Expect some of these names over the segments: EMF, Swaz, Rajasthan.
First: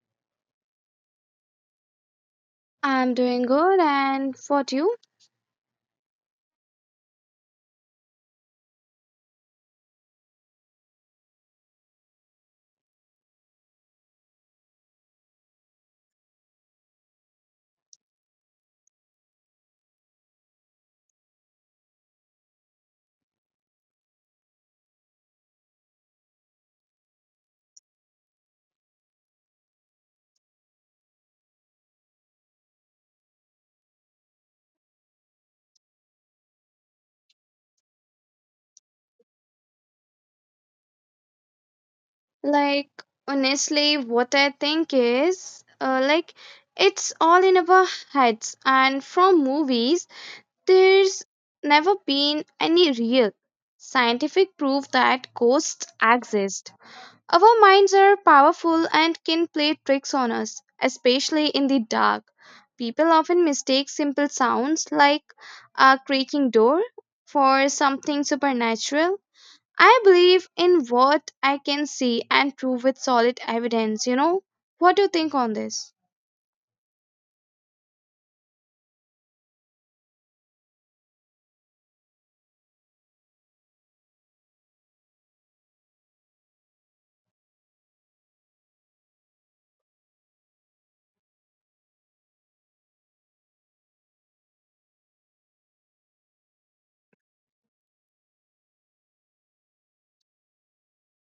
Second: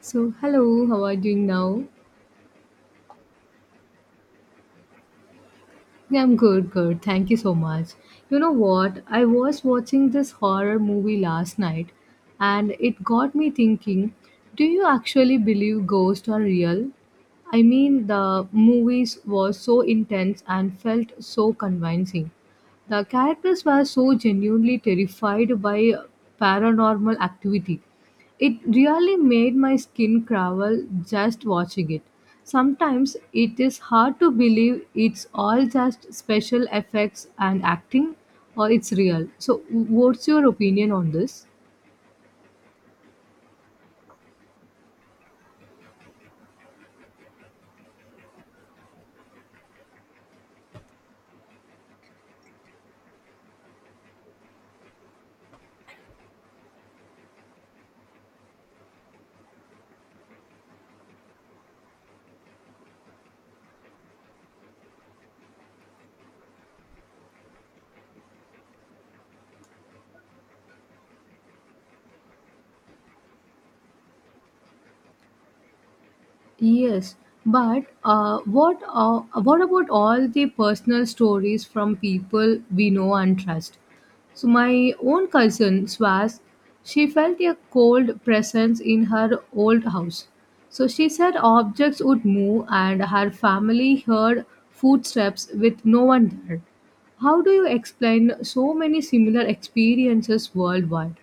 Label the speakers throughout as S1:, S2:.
S1: So, hello, how are you doing now?
S2: I'm doing good, and what you?
S1: Yeah, I'm good, good. Thank you so much. You know what? I was watching this horror movie last night, and it got me thinking, do you actually believe ghosts are real? I mean, the movies was so intense and felt so convincing. The characters were so genuinely terrified by paranormal activity. It really made my skin crawl just watching it. Sometimes it is hard to believe it's all just special effects and acting or it's real. So, what's your opinion on this?
S2: Like, honestly, what I think is, it's all in our heads, and from movies, there's never been any real scientific proof that ghosts exist. Our minds are powerful and can play tricks on us, especially in the dark. People often mistake simple sounds like a creaking door for something supernatural. I believe in what I can see and prove with solid evidence, What do you think on this?
S1: Yes, but what about all the personal stories from people we know and trust? So my own cousin Swaz, she felt a cold presence in her old house. So she said objects would move, and her family heard footsteps with no one there. How do you explain so many similar experiences worldwide?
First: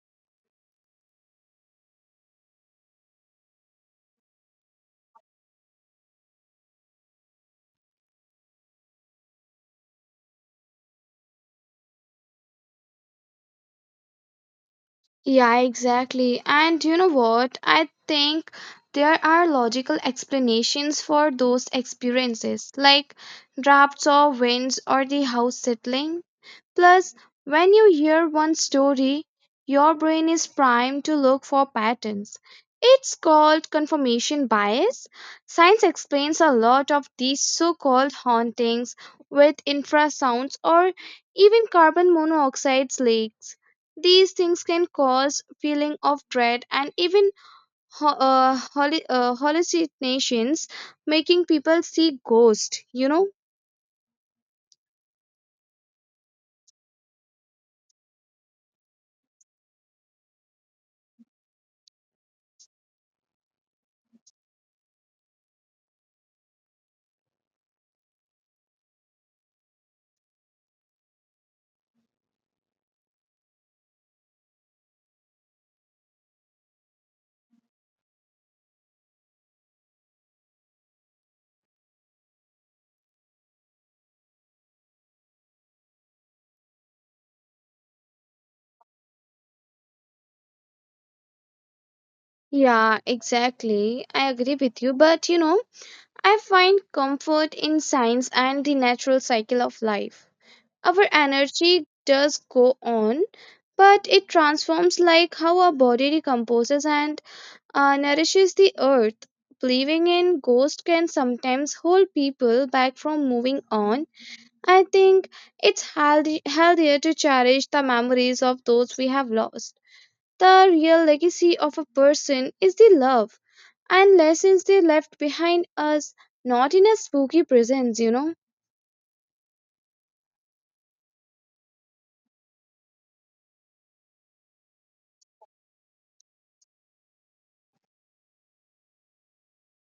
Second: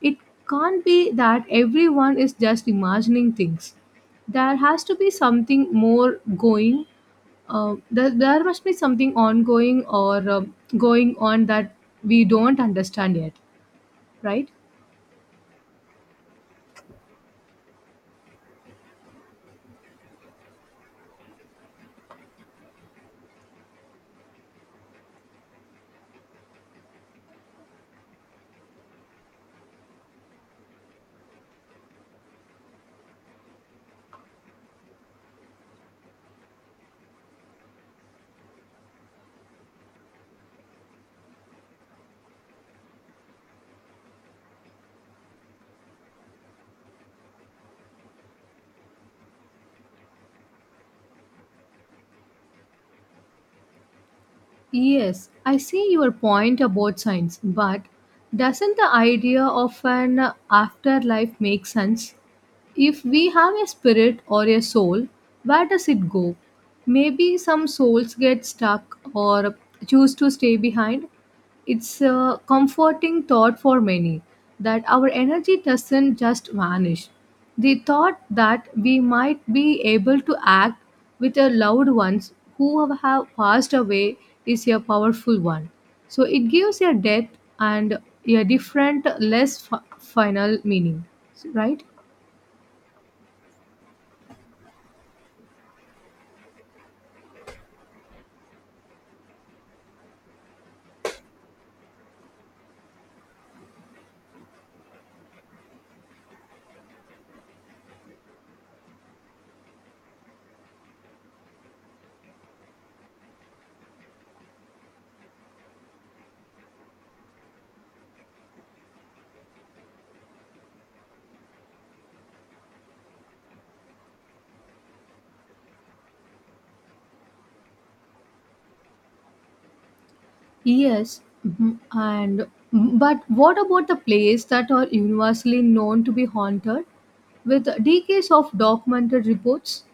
S1: It can't be that everyone is just imagining things. There has to be something more going. There must be something ongoing or going on that we don't understand yet, right?
S2: Yeah, exactly. And you know what? I think there are logical explanations for those experiences, like drafts or winds or the house settling. Plus, when you hear one story, your brain is primed to look for patterns. It's called confirmation bias. Science explains a lot of these so called hauntings with infrasounds or even carbon monoxide leaks. These things can cause feeling of dread and even hallucinations, making people see ghosts,
S1: Yes, I see your point about science, but doesn't the idea of an afterlife make sense? If we have a spirit or a soul, where does it go? Maybe some souls get stuck or choose to stay behind. It's a comforting thought for many that our energy doesn't just vanish. The thought that we might be able to act with our loved ones who have passed away is a powerful one. So it gives a depth and a different, less final meaning, right?
S2: Yeah, exactly. I agree with you. But you know, I find comfort in science and the natural cycle of life. Our energy does go on, but it transforms like how our body decomposes and nourishes the earth. Believing in ghosts can sometimes hold people back from moving on. I think it's healthier to cherish the memories of those we have lost. The real legacy of a person is the love and lessons they left behind us, not in a spooky presence,
S1: Yes, mhm, and mm-hmm, but what about the places that are universally known to be haunted with decades of documented reports?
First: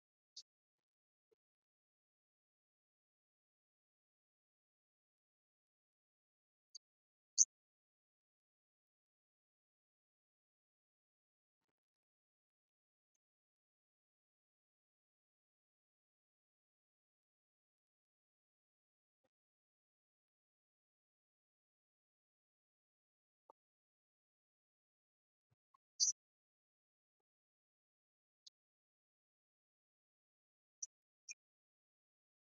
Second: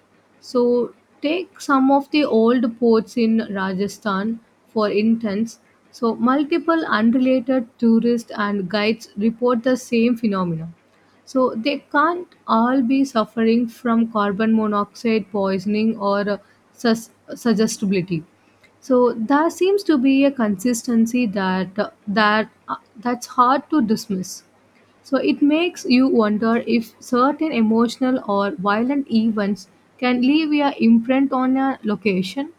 S1: So, take some of the old ports in Rajasthan, for instance. So, multiple unrelated tourists and guides report the same phenomena. So, they can't all be suffering from carbon monoxide poisoning or suggestibility. So there seems to be a consistency that that's hard to dismiss. So it makes you wonder if certain emotional or violent events can leave a imprint on a location.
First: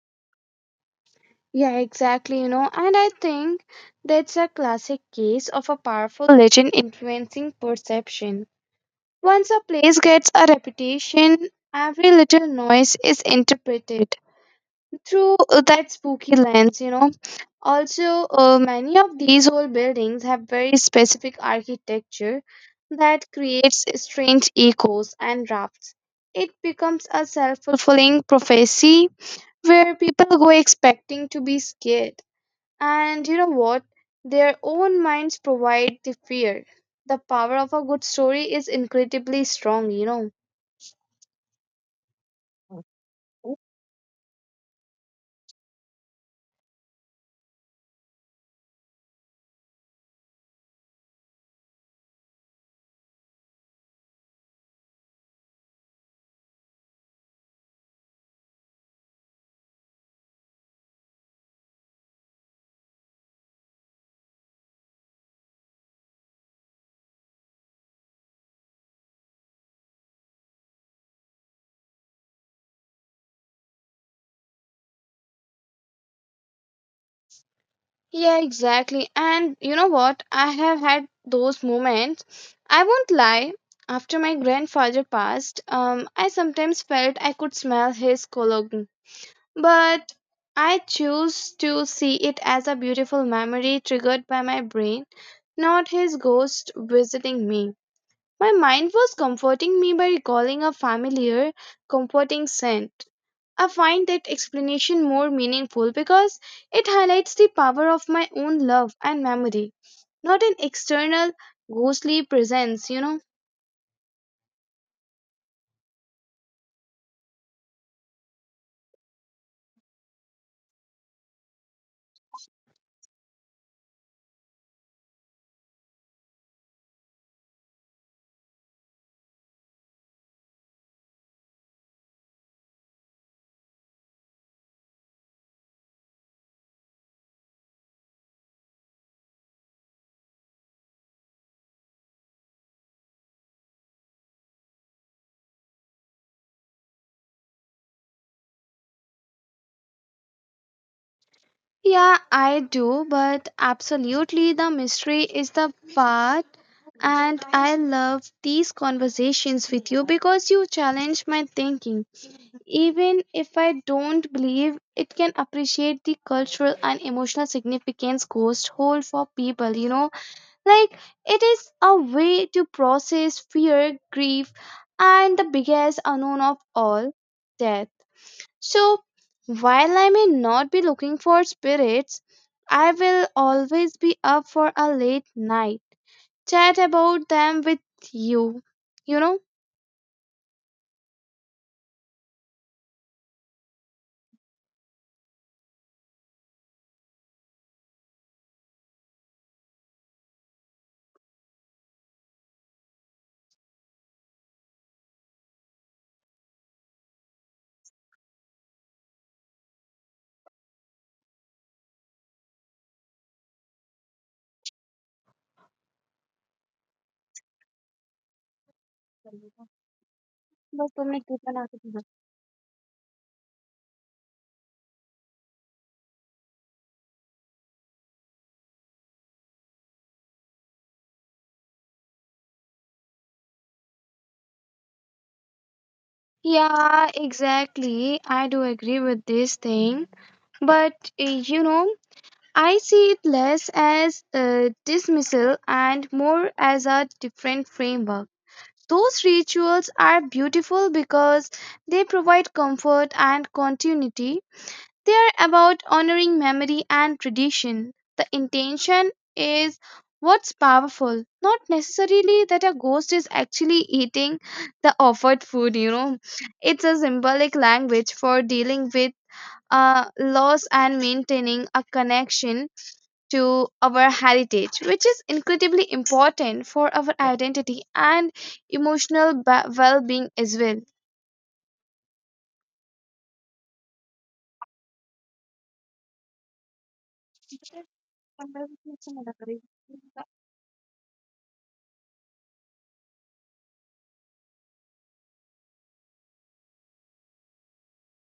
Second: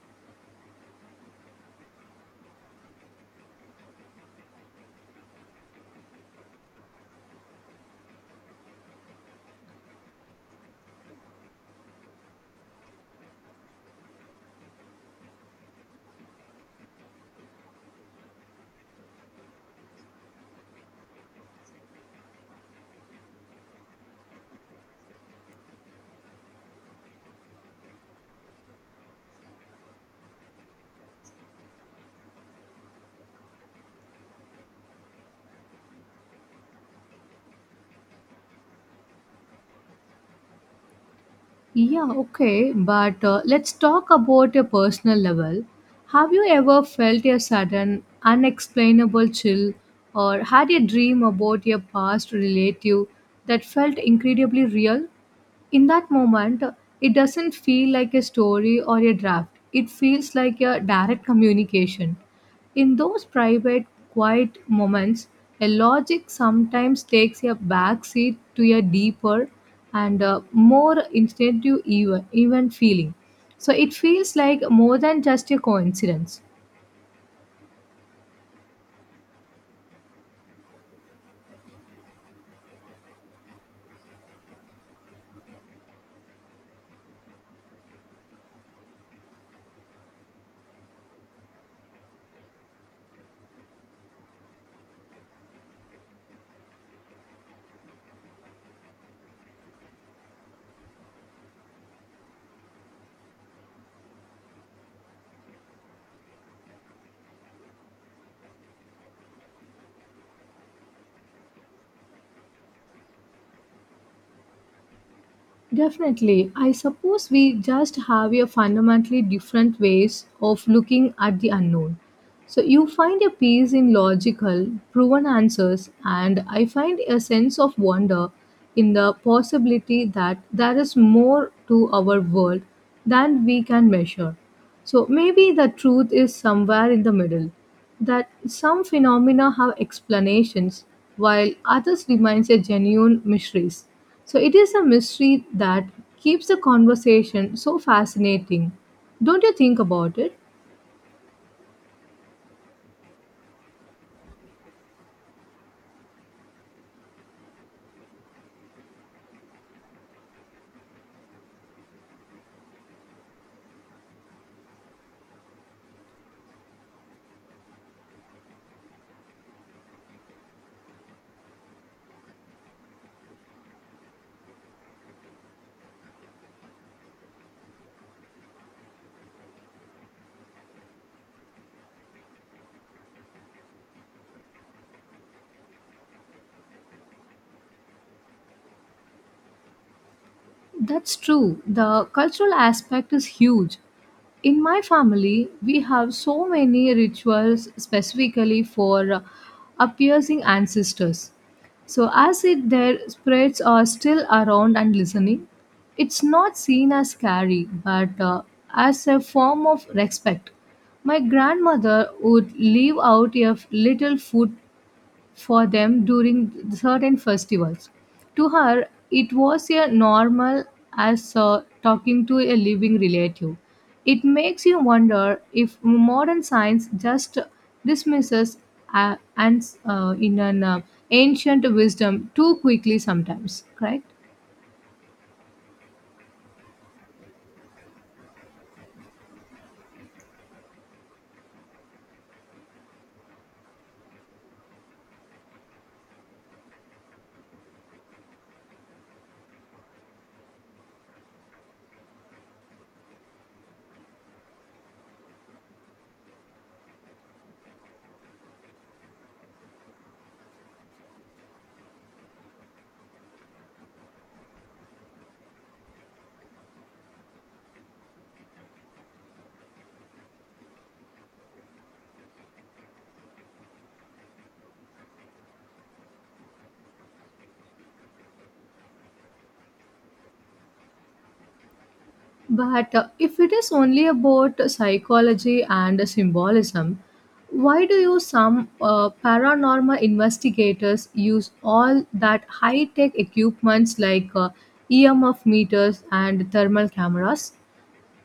S2: Yeah, exactly, you know, and I think that's a classic case of a powerful legend influencing perception. Once a place gets a reputation, every little noise is interpreted through that spooky lens, Also, many of these old buildings have very specific architecture that creates strange echoes and drafts. It becomes a self fulfilling prophecy where people go expecting to be scared. And you know what? Their own minds provide the fear. The power of a good story is incredibly strong,
S1: Yeah, okay,
S2: know.
S1: but let's talk about a personal level. Have you ever felt a sudden, unexplainable chill or had a dream about your past relative that felt incredibly real? In that moment, it doesn't feel like a story or a draft, it feels like a direct communication. In those private, quiet moments, a logic sometimes takes a backseat to a deeper and more instinctive, even feeling. So it feels like more than just a coincidence.
S2: Yeah, exactly. And you know what? I have had those moments. I won't lie. After my grandfather passed, I sometimes felt I could smell his cologne. But I choose to see it as a beautiful memory triggered by my brain, not his ghost visiting me. My mind was comforting me by recalling a familiar, comforting scent. I find that explanation more meaningful because it highlights the power of my own love and memory, not an external ghostly presence,
S1: Definitely. I suppose we just have a fundamentally different ways of looking at the unknown. So you find a peace in logical, proven answers, and I find a sense of wonder in the possibility that there is more to our world than we can measure. So maybe the truth is somewhere in the middle. That some phenomena have explanations, while others remain a genuine mysteries. So it is a mystery that keeps the conversation so fascinating. Don't you think about it?
S2: Yeah, I do, but absolutely the mystery is the part. And I love these conversations with you because you challenge my thinking. Even if I don't believe, it can appreciate the cultural and emotional significance ghosts hold for people, Like, it is a way to process fear, grief, and the biggest unknown of all, death. So, while I may not be looking for spirits, I will always be up for a late night chat about them with you, you know.
S1: That's true. The cultural aspect is huge. In my family, we have so many rituals specifically for appeasing ancestors, so as it their spirits are still around and listening. It's not seen as scary, but as a form of respect. My grandmother would leave out a little food for them during certain festivals. To her, it was a normal
S2: बस तुमने
S1: as
S2: कितना.
S1: talking to a living relative. It makes you wonder if modern science just dismisses and in an ancient wisdom too quickly sometimes, correct?
S2: Yeah, exactly. I do agree with this thing. But, you know, I see it less as a dismissal and more as a different framework. Those rituals are beautiful because they provide comfort and continuity. They are about honoring memory and tradition. The intention is what's powerful, not necessarily that a ghost is actually eating the offered food, It's a symbolic language for dealing with loss and maintaining a connection to our heritage, which is incredibly important for our identity and emotional well being as well.
S1: But if it is only about psychology and symbolism, why do you some paranormal investigators use all that high-tech equipments like EMF meters and thermal cameras?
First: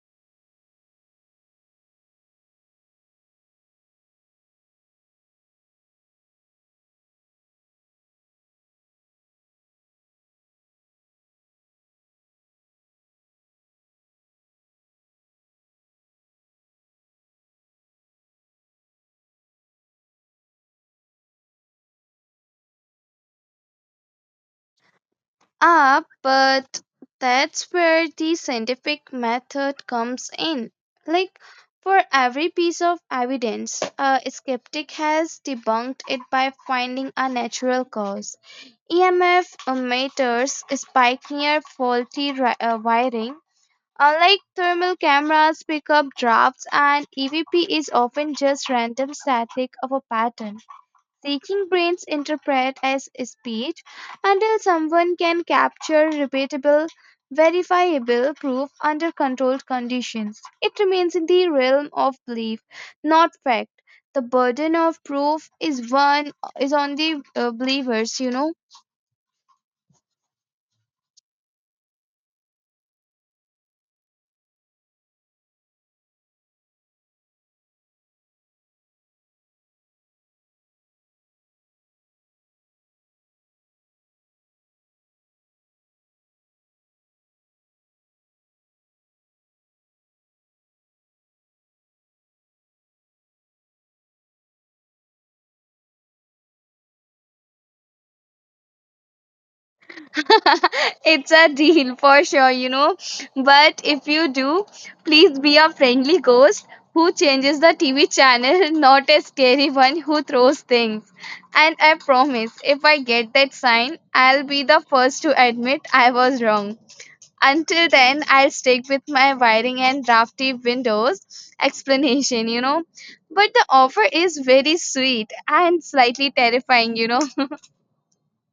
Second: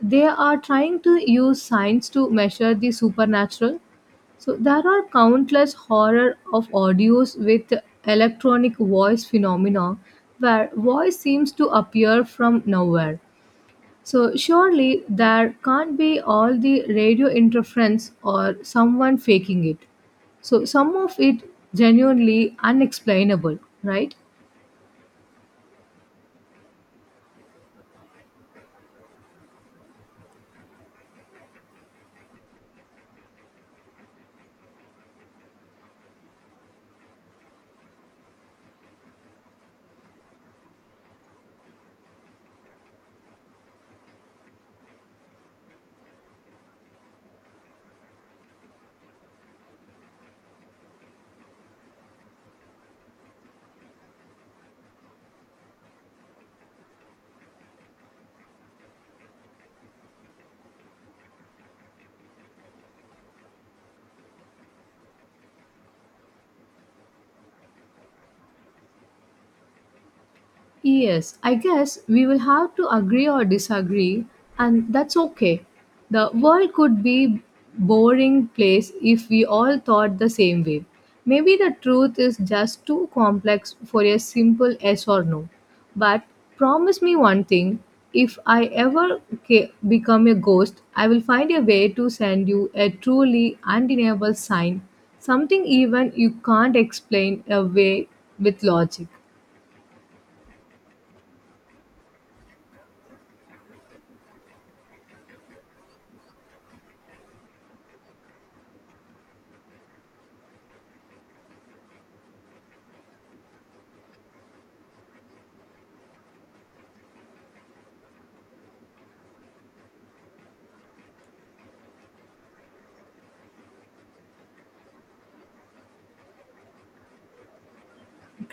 S1: They are trying to use science to measure the supernatural. So there are countless horror of audios with electronic voice phenomena where voice seems to appear from nowhere. So surely there can't be all the radio interference or someone faking it. So some of it genuinely unexplainable, right?
S2: Ah, but that's where the scientific method comes in. Like, for every piece of evidence, a skeptic has debunked it by finding a natural cause. EMF emitters spike near faulty wiring. Unlike thermal cameras, pick up drafts, and EVP is often just random static of a pattern. Seeking brains interpret as speech until someone can capture repeatable, verifiable proof under controlled conditions. It remains in the realm of belief, not fact. The burden of proof is on the believers,
S1: Yes, I guess we will have to agree or disagree, and that's okay. The world could be boring place if we all thought the same way. Maybe the truth is just too complex for a simple yes or no. But promise me one thing, if I ever become a ghost, I will find a way to send you a truly undeniable sign, something even you can't explain away with logic.
S2: It's a deal for sure, But if you do, please be a friendly ghost who changes the TV channel, not a scary one who throws things. And I promise, if I get that sign, I'll be the first to admit I was wrong. Until then, I'll stick with my wiring and drafty windows explanation, But the offer is very sweet and slightly terrifying,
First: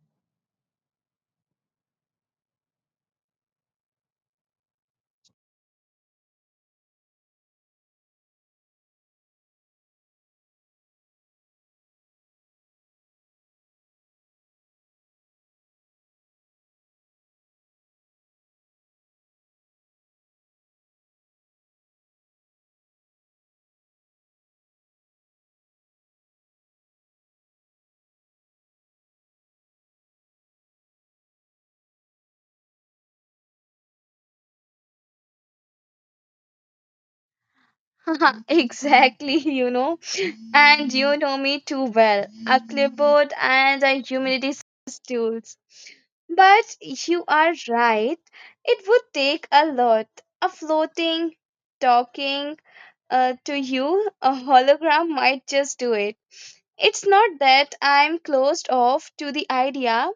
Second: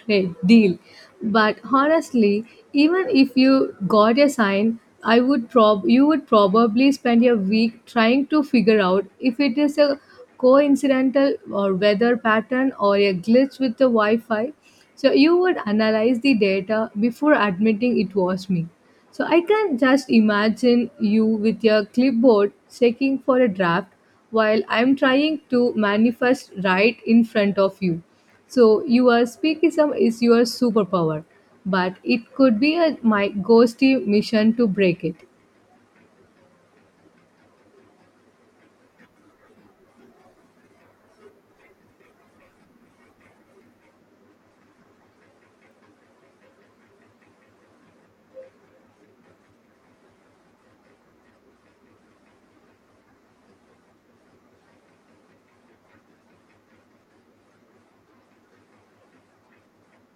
S1: Great deal. But honestly, even if you got a sign, I would prob you would probably spend a week trying to figure out if it is a coincidental or weather pattern or a glitch with the Wi-Fi. So you would analyze the data before admitting it was me. So I can just imagine you with your clipboard checking for a draft while I'm trying to manifest right in front of you. So your speakism is your superpower, but it could be my ghosty mission to break it.
S2: Exactly, And you know me too well, a clipboard and a humidity stools. But you are right, it would take a lot. A floating, talking to you, a hologram might just do it. It's not that I'm closed off to the idea,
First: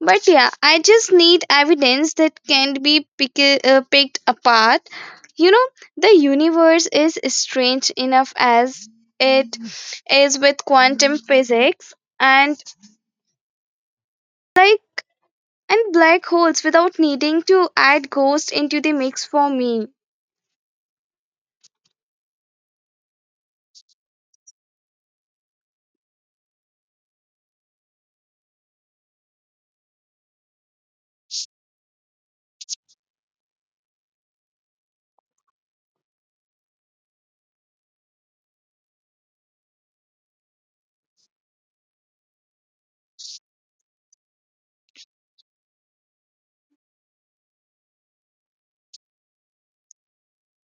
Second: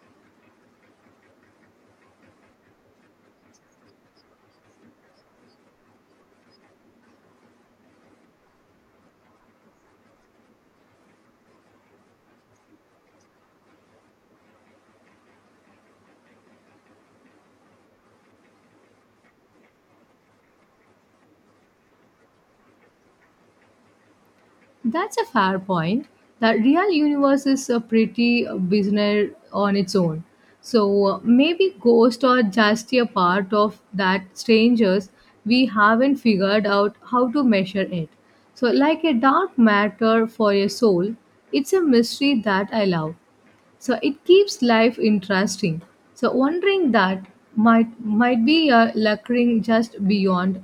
S2: but yeah, I just need evidence that can be picked apart. You know, the universe is strange enough as it is with quantum physics and like and black holes without needing to add ghosts into the mix for me.
S1: That's a fair point. The real universe is a pretty business on its own. So maybe ghosts are just a part of that strangers we haven't figured out how to measure it. So like a dark matter for a soul, it's a mystery that I love, so it keeps life interesting. So wondering that might might be a lurking just beyond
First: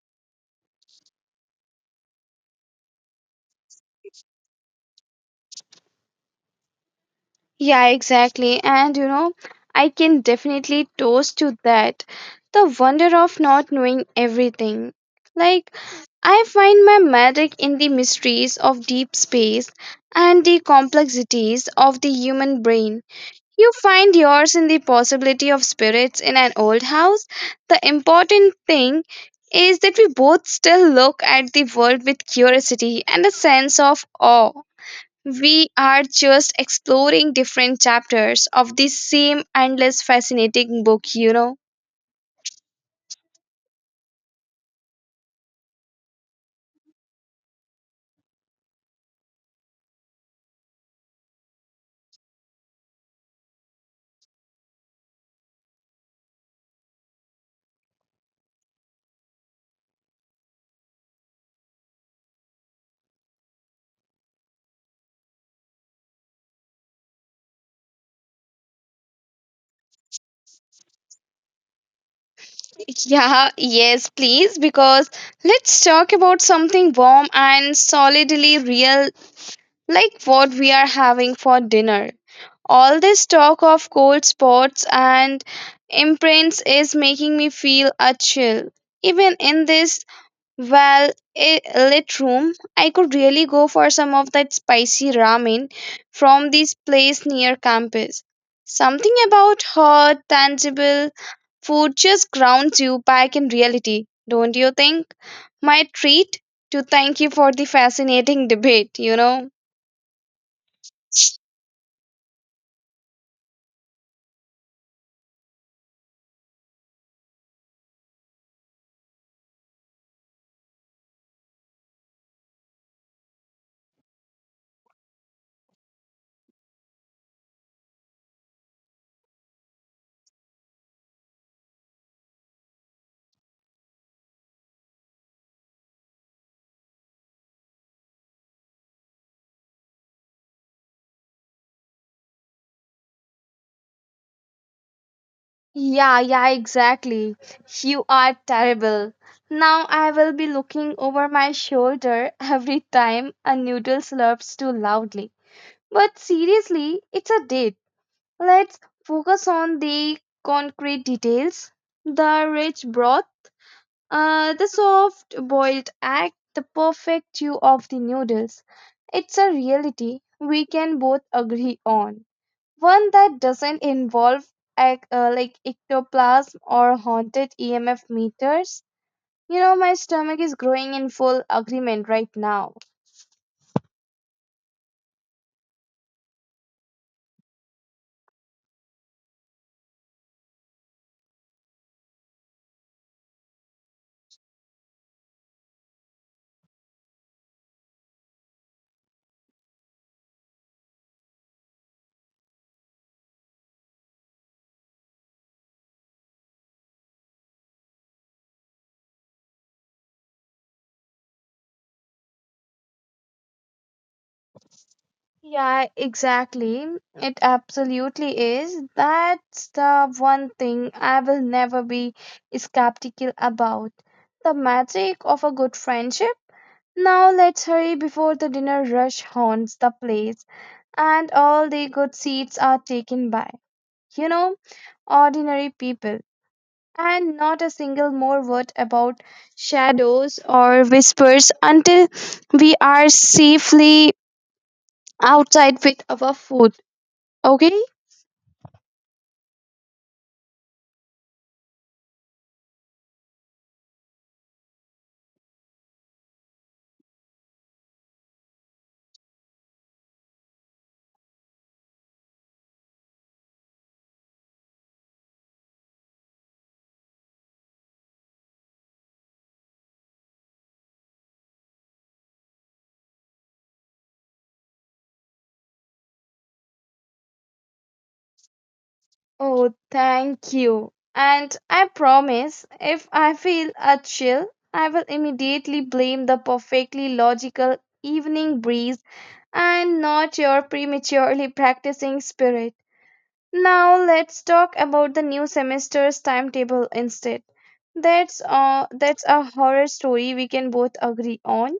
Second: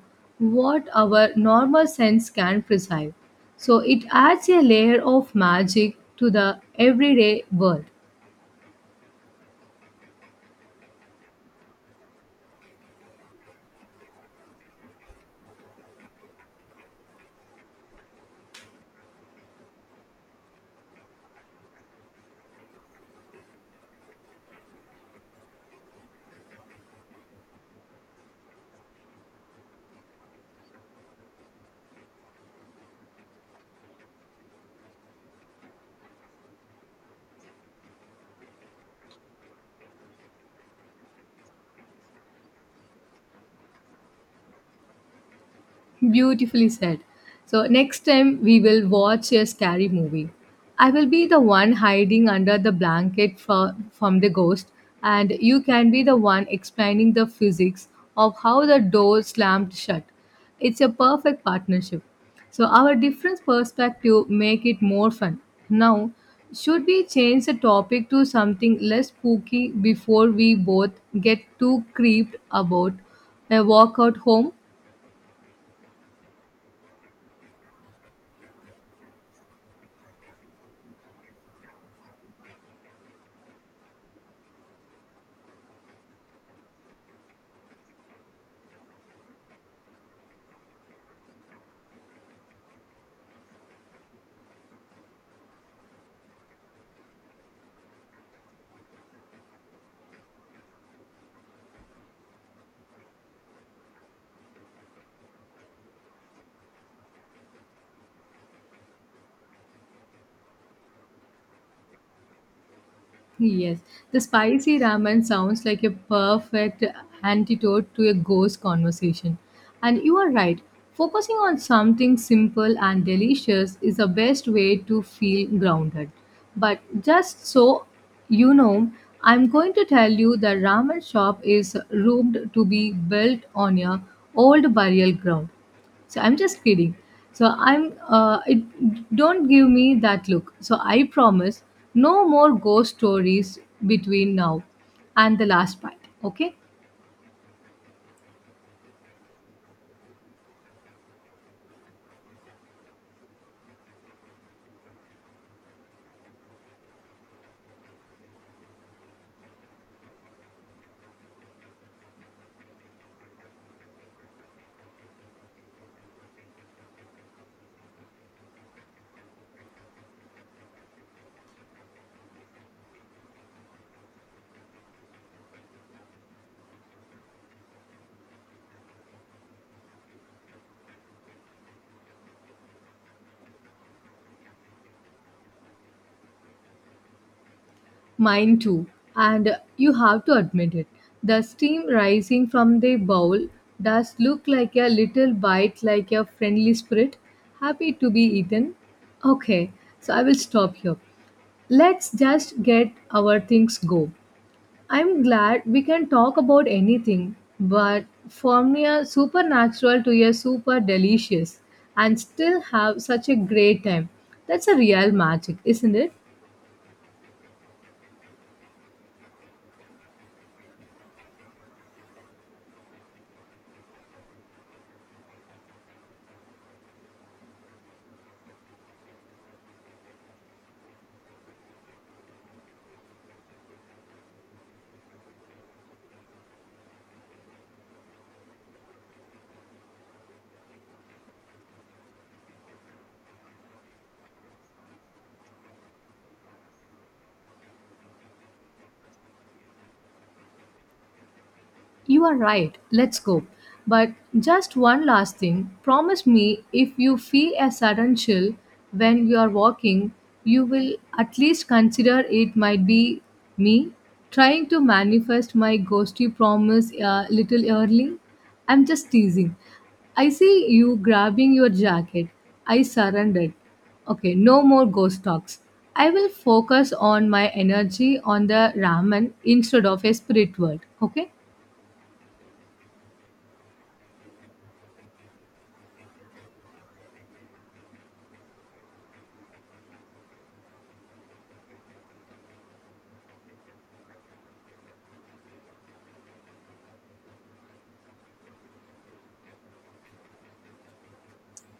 S1: what our normal sense can perceive. So it adds a layer of magic to the everyday world.
S2: Yeah, exactly. And you know, I can definitely toast to that. The wonder of not knowing everything. Like, I find my magic in the mysteries of deep space and the complexities of the human brain. You find yours in the possibility of spirits in an old house. The important thing is that we both still look at the world with curiosity and a sense of awe. We are just exploring different chapters of the same endless fascinating book,
S1: Beautifully said. So next time we will watch a scary movie. I will be the one hiding under the blanket from the ghost, and you can be the one explaining the physics of how the door slammed shut. It's a perfect partnership. So our different perspective make it more fun. Now, should we change the topic to something less spooky before we both get too creeped about
S2: Yeah,
S1: a walk
S2: yes,
S1: out home?
S2: please, because let's talk about something warm and solidly real, like what we are having for dinner. All this talk of cold spots and imprints is making me feel a chill. Even in this. Well, a lit room. I could really go for some of that spicy ramen from this place near campus. Something about hot, tangible food just grounds you back in reality, don't you think? My treat to thank you for the fascinating debate,
S1: Yes, the spicy ramen sounds like a perfect antidote to a ghost conversation. And you are right, focusing on something simple and delicious is the best way to feel grounded. But just so you know, I'm going to tell you the ramen shop is rumored to be built on a old burial ground. So I'm just kidding. So I'm it don't give me that look. So I promise no more ghost stories between now and the last part.
S2: Yeah,
S1: Okay?
S2: exactly. You are terrible. Now I will be looking over my shoulder every time a noodle slurps too loudly. But seriously, it's a date. Let's focus on the concrete details, the rich broth, the soft boiled egg, the perfect chew of the noodles. It's a reality we can both agree on. One that doesn't involve ectoplasm or haunted EMF meters. You know, my stomach is growing in full agreement right now.
S1: Mine too. And you have to admit it. The steam rising from the bowl does look like a little bite like a friendly spirit happy to be eaten. Okay. So I will stop here. Let's just get our things go. I'm glad we can talk about anything, but from a supernatural to a super delicious and still have such a great time. That's a real magic,
S2: Yeah,
S1: isn't it?
S2: exactly. It absolutely is. That's the one thing I will never be skeptical about. The magic of a good friendship. Now let's hurry before the dinner rush haunts the place and all the good seats are taken by, you know, ordinary people. And not a single more word about shadows or whispers until we are safely outside with our food. Okay?
S1: You are right. Let's go. But just one last thing. Promise me if you feel a sudden chill when you are walking, you will at least consider it might be me trying to manifest my ghosty promise a little early. I'm just teasing. I see you grabbing your jacket. I surrendered. Okay, no more ghost talks. I will focus on my energy on the ramen
S2: Oh,
S1: instead of a
S2: thank
S1: spirit world.
S2: you.
S1: Okay?
S2: And I promise if I feel a chill, I will immediately blame the perfectly logical evening breeze and not your prematurely practicing spirit. Now let's talk about the new semester's timetable instead. That's a horror story we can both agree on.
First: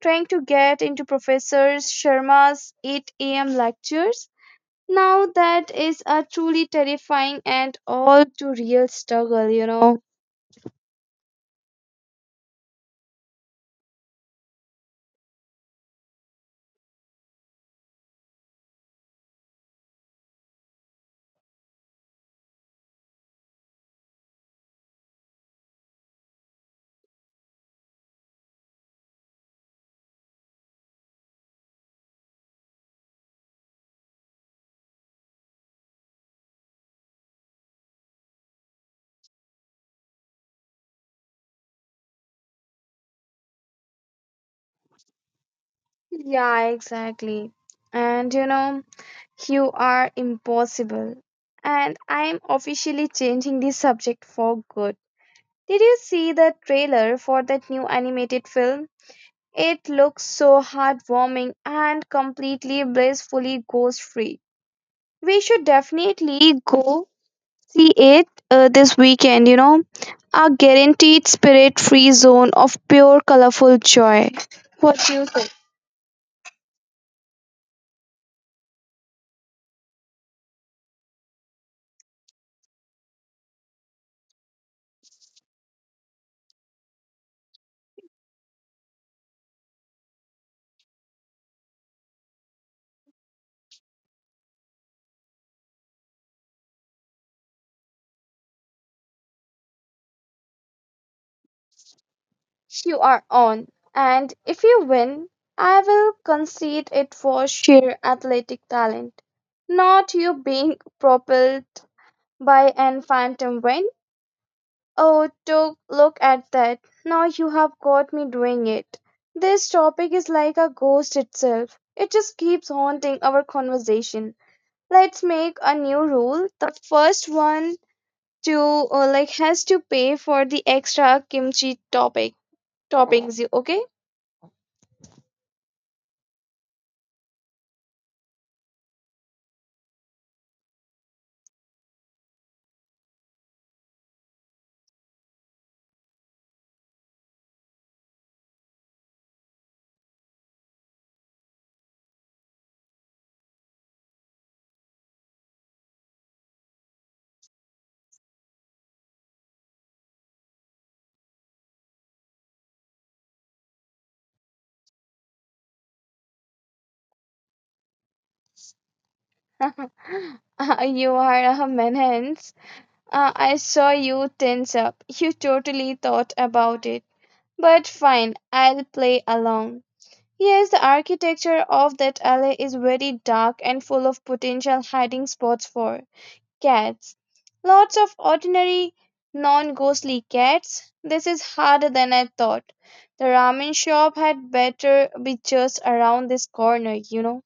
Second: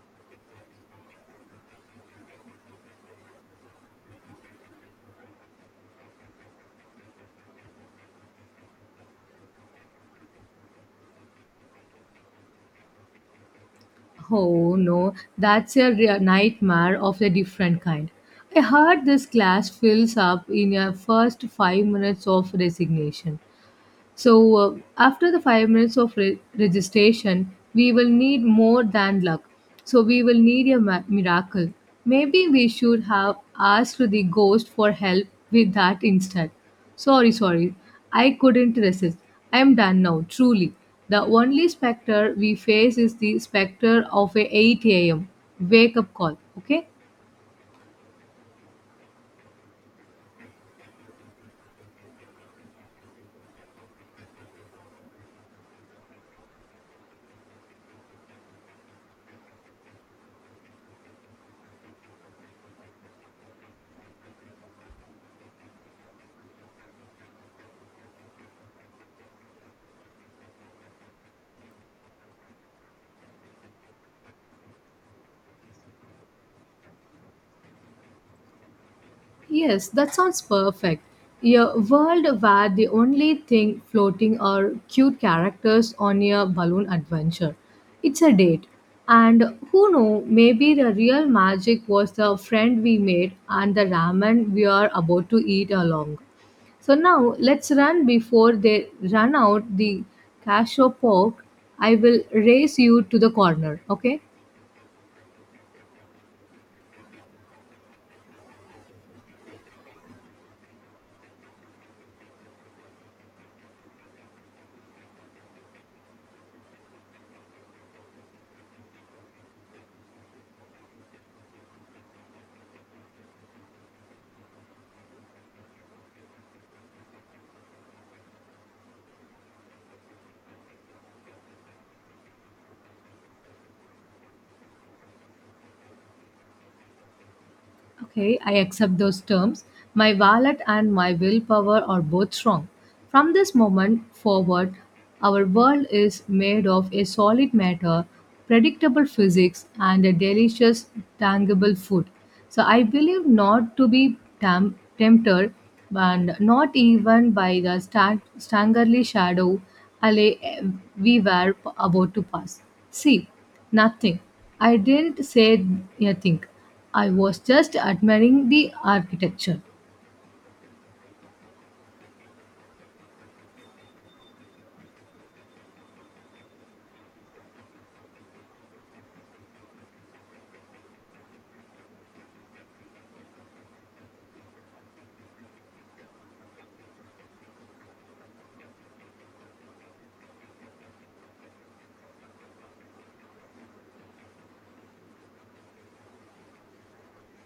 S2: Trying to get into Professor Sharma's 8 a.m. lectures, now that is a truly terrifying and all too real struggle,
S1: Oh no, that's a real nightmare of a different kind. I heard this class fills up in your first 5 minutes of resignation. So, after the 5 minutes of registration, we will need more than luck. So, we will need a miracle. Maybe we should have asked the ghost for help with that instead. Sorry, sorry. I couldn't resist. I am done now, truly. The only specter we face is the specter of a 8 a.m. wake up call.
S2: Yeah,
S1: Okay?
S2: exactly. And you know, you are impossible. And I'm officially changing the subject for good. Did you see the trailer for that new animated film? It looks so heartwarming and completely blissfully ghost free. We should definitely go see it, this weekend, A guaranteed spirit free zone of pure colorful joy. What do you think?
S1: Yes, that sounds perfect. A world where the only thing floating are cute characters on a balloon adventure. It's a date. And who know, maybe the real magic was the friend we made and the ramen we are about to eat along. So now let's run before they run out the cashew pork. I will race
S2: You
S1: you to
S2: are
S1: the
S2: on.
S1: corner, okay?
S2: And if you win, I will concede it for sheer athletic talent. Not you being propelled by an phantom wind. Oh, to look at that. Now you have got me doing it. This topic is like a ghost itself. It just keeps haunting our conversation. Let's make a new rule. The first one to has to pay for the extra kimchi topic toppings. You okay?
S1: Okay, I accept those terms. My wallet and my willpower are both strong. From this moment forward, our world is made of a solid matter, predictable physics, and a delicious, tangible food. So I believe not to be tempted, and not even by the staggerly shadow alley eh, we were about to pass. See, nothing. I didn't say a thing. I was just admiring the architecture.
S2: You are a menace. I saw you tense up. You totally thought about it. But fine, I'll play along. Yes, the architecture of that alley is very dark and full of potential hiding spots for cats. Lots of ordinary, non ghostly cats. This is harder than I thought. The ramen shop had better be just around this corner,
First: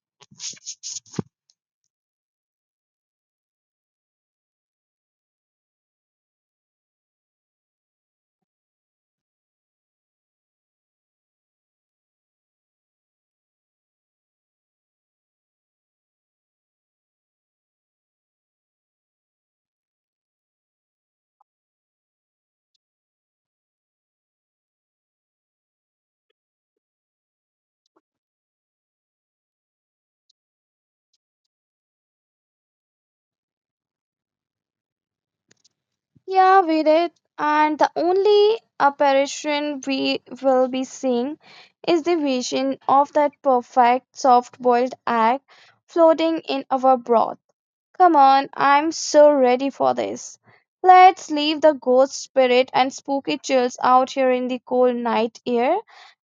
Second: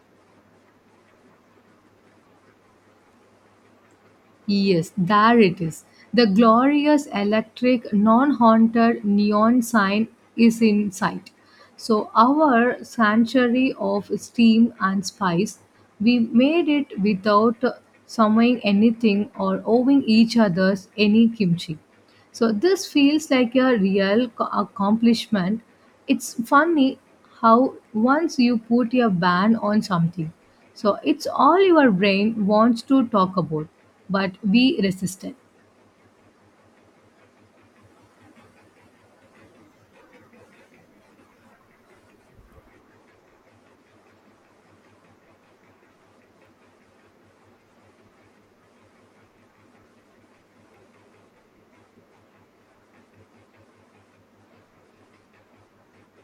S1: Yes, there it is. The glorious electric, non haunted neon sign is in sight. So, our sanctuary of steam and spice, we made it without summoning anything or owing each other's any kimchi. So this feels like a real accomplishment. It's funny how once you put a ban on something, so it's all your brain wants to talk about, but we resist it.
S2: Yeah, we did. And the only apparition we will be seeing is the vision of that perfect soft boiled egg floating in our broth. Come on, I'm so ready for this. Let's leave the ghost spirit and spooky chills out here in the cold night air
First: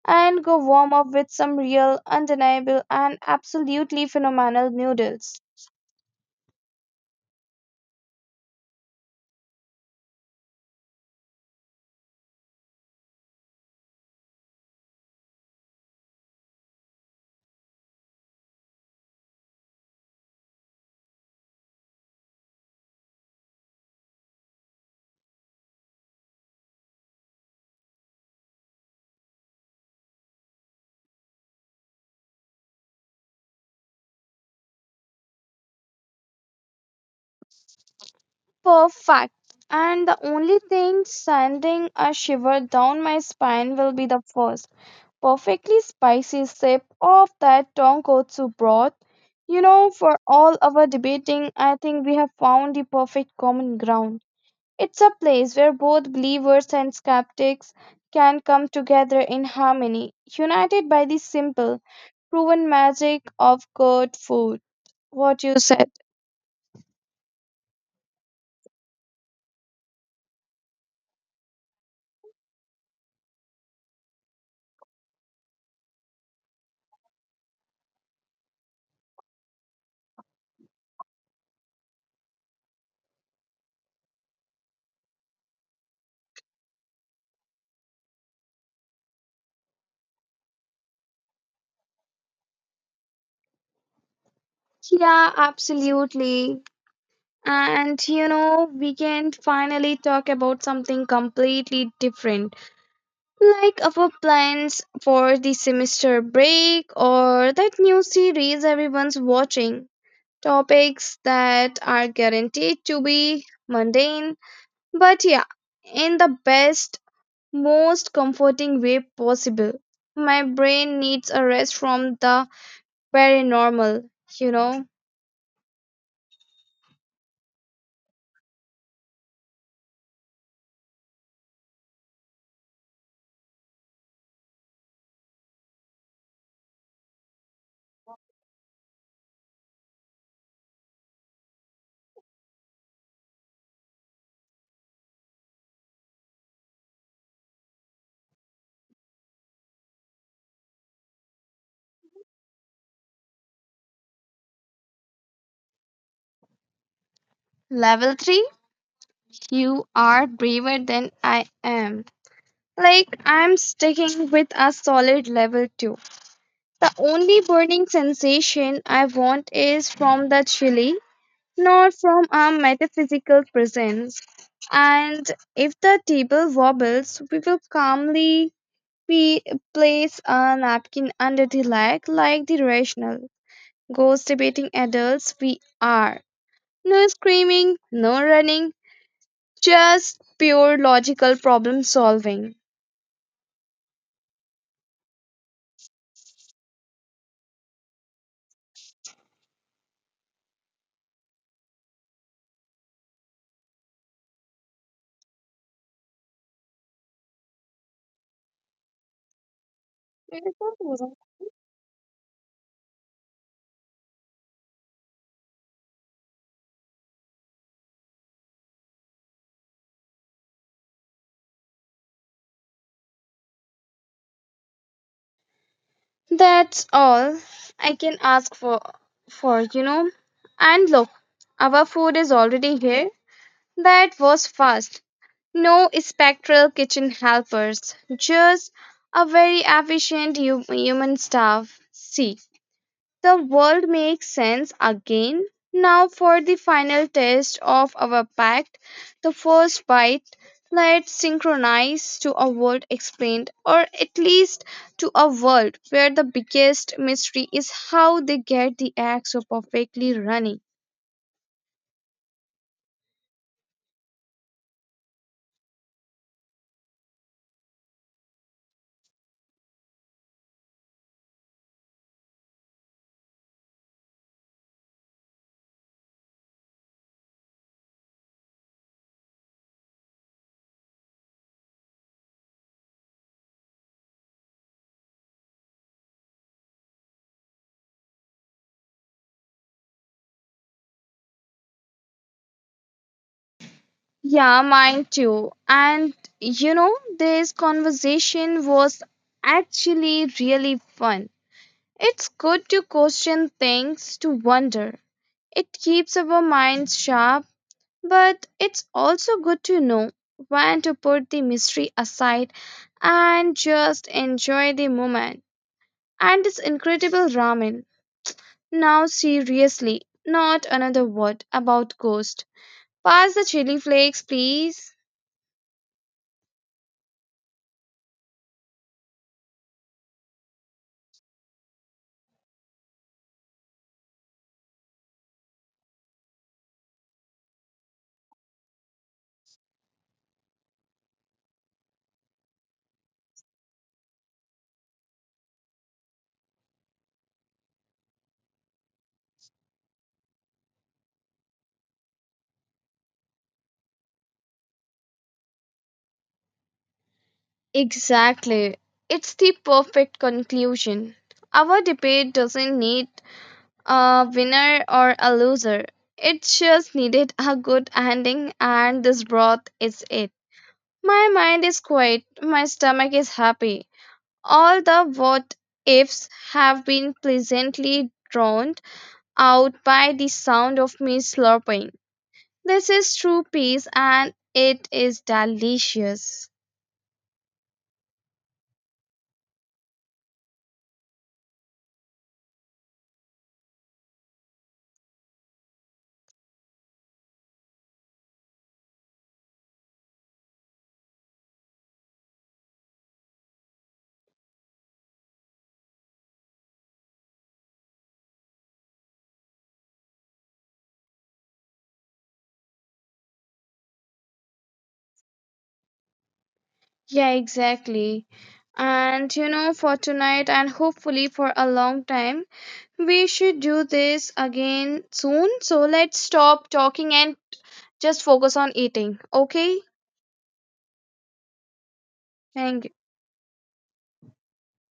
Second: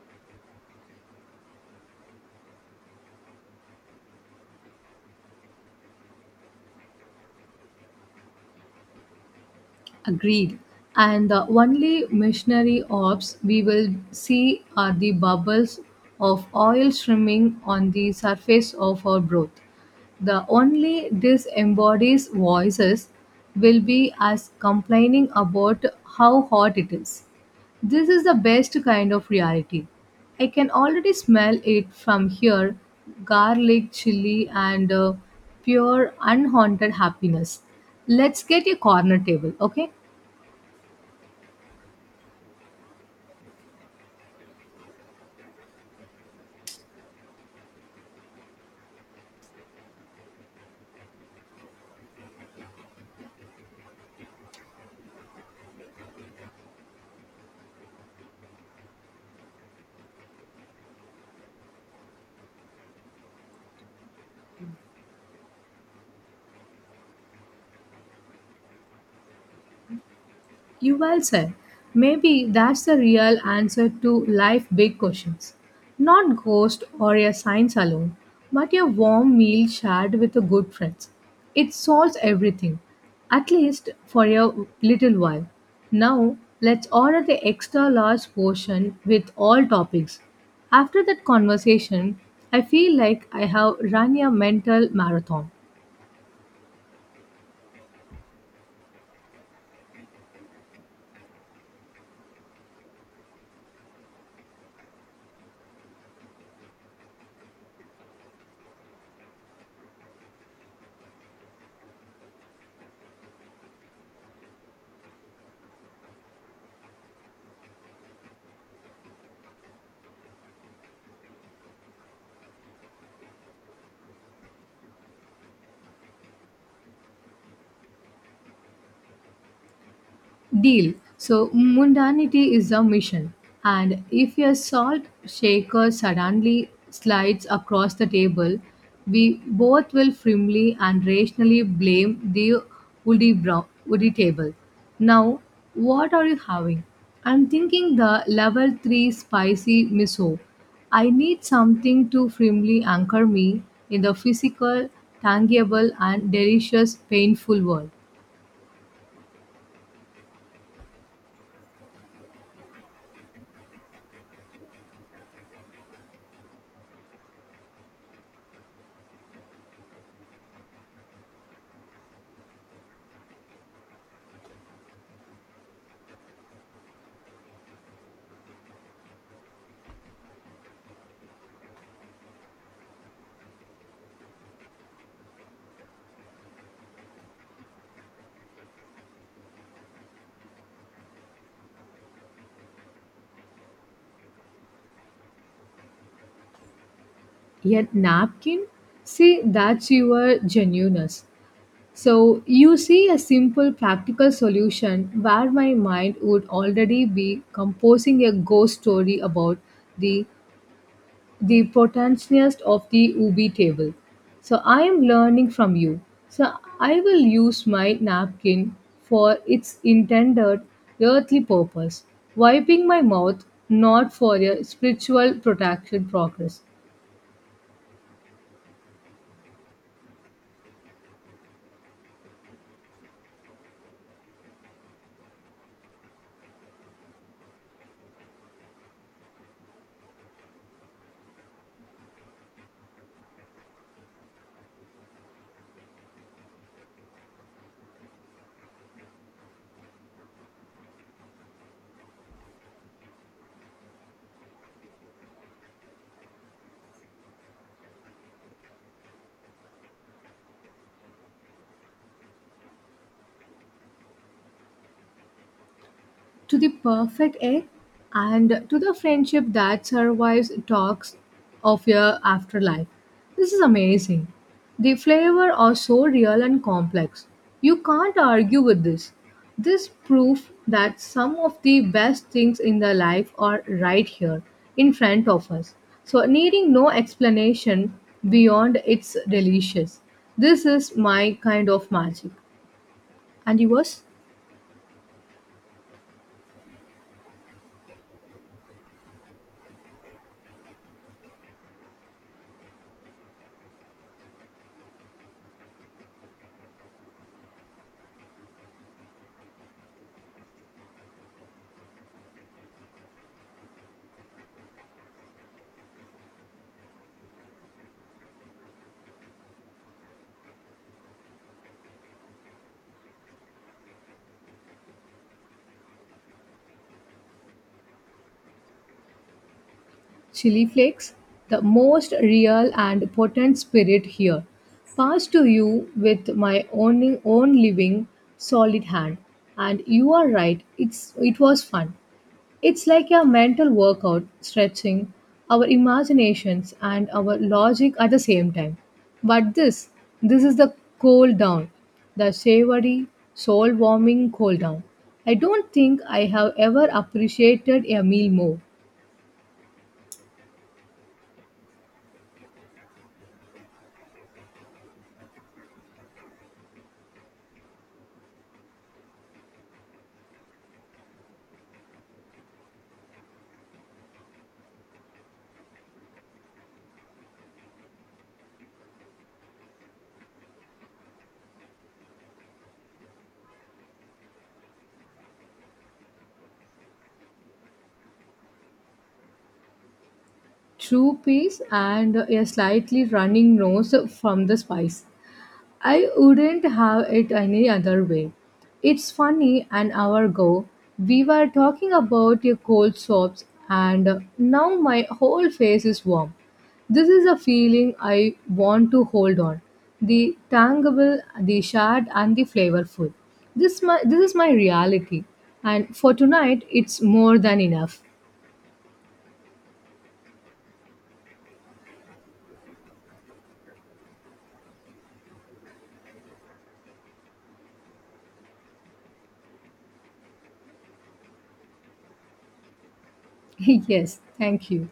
S2: and go warm up with some real, undeniable, and absolutely phenomenal noodles.
S1: Agreed. And the only missionary orbs we will see are the bubbles of oil streaming on the surface of our breath. The only disembodied voices will be us complaining about how hot it is. This is the best kind of reality. I can already smell it from here: garlic, chili, and pure unhaunted happiness. Let's get a corner
S2: Perfect.
S1: table, okay?
S2: And the only thing sending a shiver down my spine will be the first perfectly spicy sip of that tonkotsu broth. You know, for all our debating, I think we have found the perfect common ground. It's a place where both believers and skeptics can come together in harmony, united by the simple, proven magic of good food. What you said.
S1: You well said. Maybe that's the real answer to life big questions. Not ghost or a science alone, but a warm meal shared with a good friends. It solves everything, at least for a little while. Now, let's order the extra large portion with all toppings. After that conversation, I feel like I have run a mental
S2: Yeah,
S1: marathon.
S2: absolutely. And you know, we can finally talk about something completely different, like our plans for the semester break or that new series everyone's watching. Topics that are guaranteed to be mundane. But yeah, in the best, most comforting way possible. My brain needs a rest from the paranormal, you know.
S1: Deal. So mundanity is a mission. And if your salt shaker suddenly slides across the table, we both will firmly and rationally blame the woody, brown, woody table. Now, what are you having? I'm thinking the level 3 spicy miso. I need something to firmly anchor me in the physical, tangible, and delicious, painful world.
S2: Level 3. You are braver than I am. I'm sticking with a solid level 2. The only burning sensation I want is from the chili, not from a metaphysical presence. And if the table wobbles, we will calmly P place a napkin under the leg like the rational, ghost debating adults we are. No screaming, no running, just pure logical problem solving.
S1: Yet napkin, see that's your genuineness. So you see a simple practical solution where my mind would already be composing a ghost story about the the protagonist of the ubi table. So I am learning from you. So I will use my napkin for its intended earthly purpose, wiping my mouth, not for a spiritual protection progress.
S2: That's all I can ask for. And look, our food is already here. That was fast. No spectral kitchen helpers, just a very efficient human staff. See. The world makes sense again. Now for the final test of our pact, the first bite. Let's synchronize to a world explained, or at least to a world where the biggest mystery is how they get the egg so perfectly running.
S1: To the perfect egg and to the friendship that survives talks of your afterlife. This is amazing. The flavor are so real and complex. You can't argue with this. This proof that some of the best things in the life are right here in front of us. So needing no explanation beyond it's delicious. This is my kind of magic. And yours?
S2: Yeah, mine too. And you know, this conversation was actually really fun. It's good to question things, to wonder. It keeps our minds sharp, but it's also good to know when to put the mystery aside and just enjoy the moment. And this incredible ramen. Now, seriously, not another word about ghost. Pass the chili flakes, please.
S1: Chili flakes, the most real and potent spirit here, pass to you with my own, own living, solid hand. And you are right, it was fun. It's like a mental workout, stretching our imaginations and our logic at the same time. But this is the cold down, the savory, soul warming cold down. I don't think I have ever appreciated a meal more.
S2: Exactly. It's the perfect conclusion. Our debate doesn't need a winner or a loser. It just needed a good ending, and this broth is it. My mind is quiet, my stomach is happy. All the what ifs have been pleasantly drowned out by the sound of me slurping. This is true peace, and it is delicious.
S1: True peace and a slightly running nose from the spice. I wouldn't have it any other way. It's funny, an hour ago, we were talking about your cold swaps, and now my whole face is warm. This is a feeling I want to hold on. The tangible, the shared, and the flavorful. This is my reality, and for tonight, it's
S2: Yeah,
S1: more than enough.
S2: exactly. And you know, for tonight and hopefully for a long time, we should do this again soon. So let's stop talking and just focus on eating. Okay? Thank you.
S1: Yes, thank you.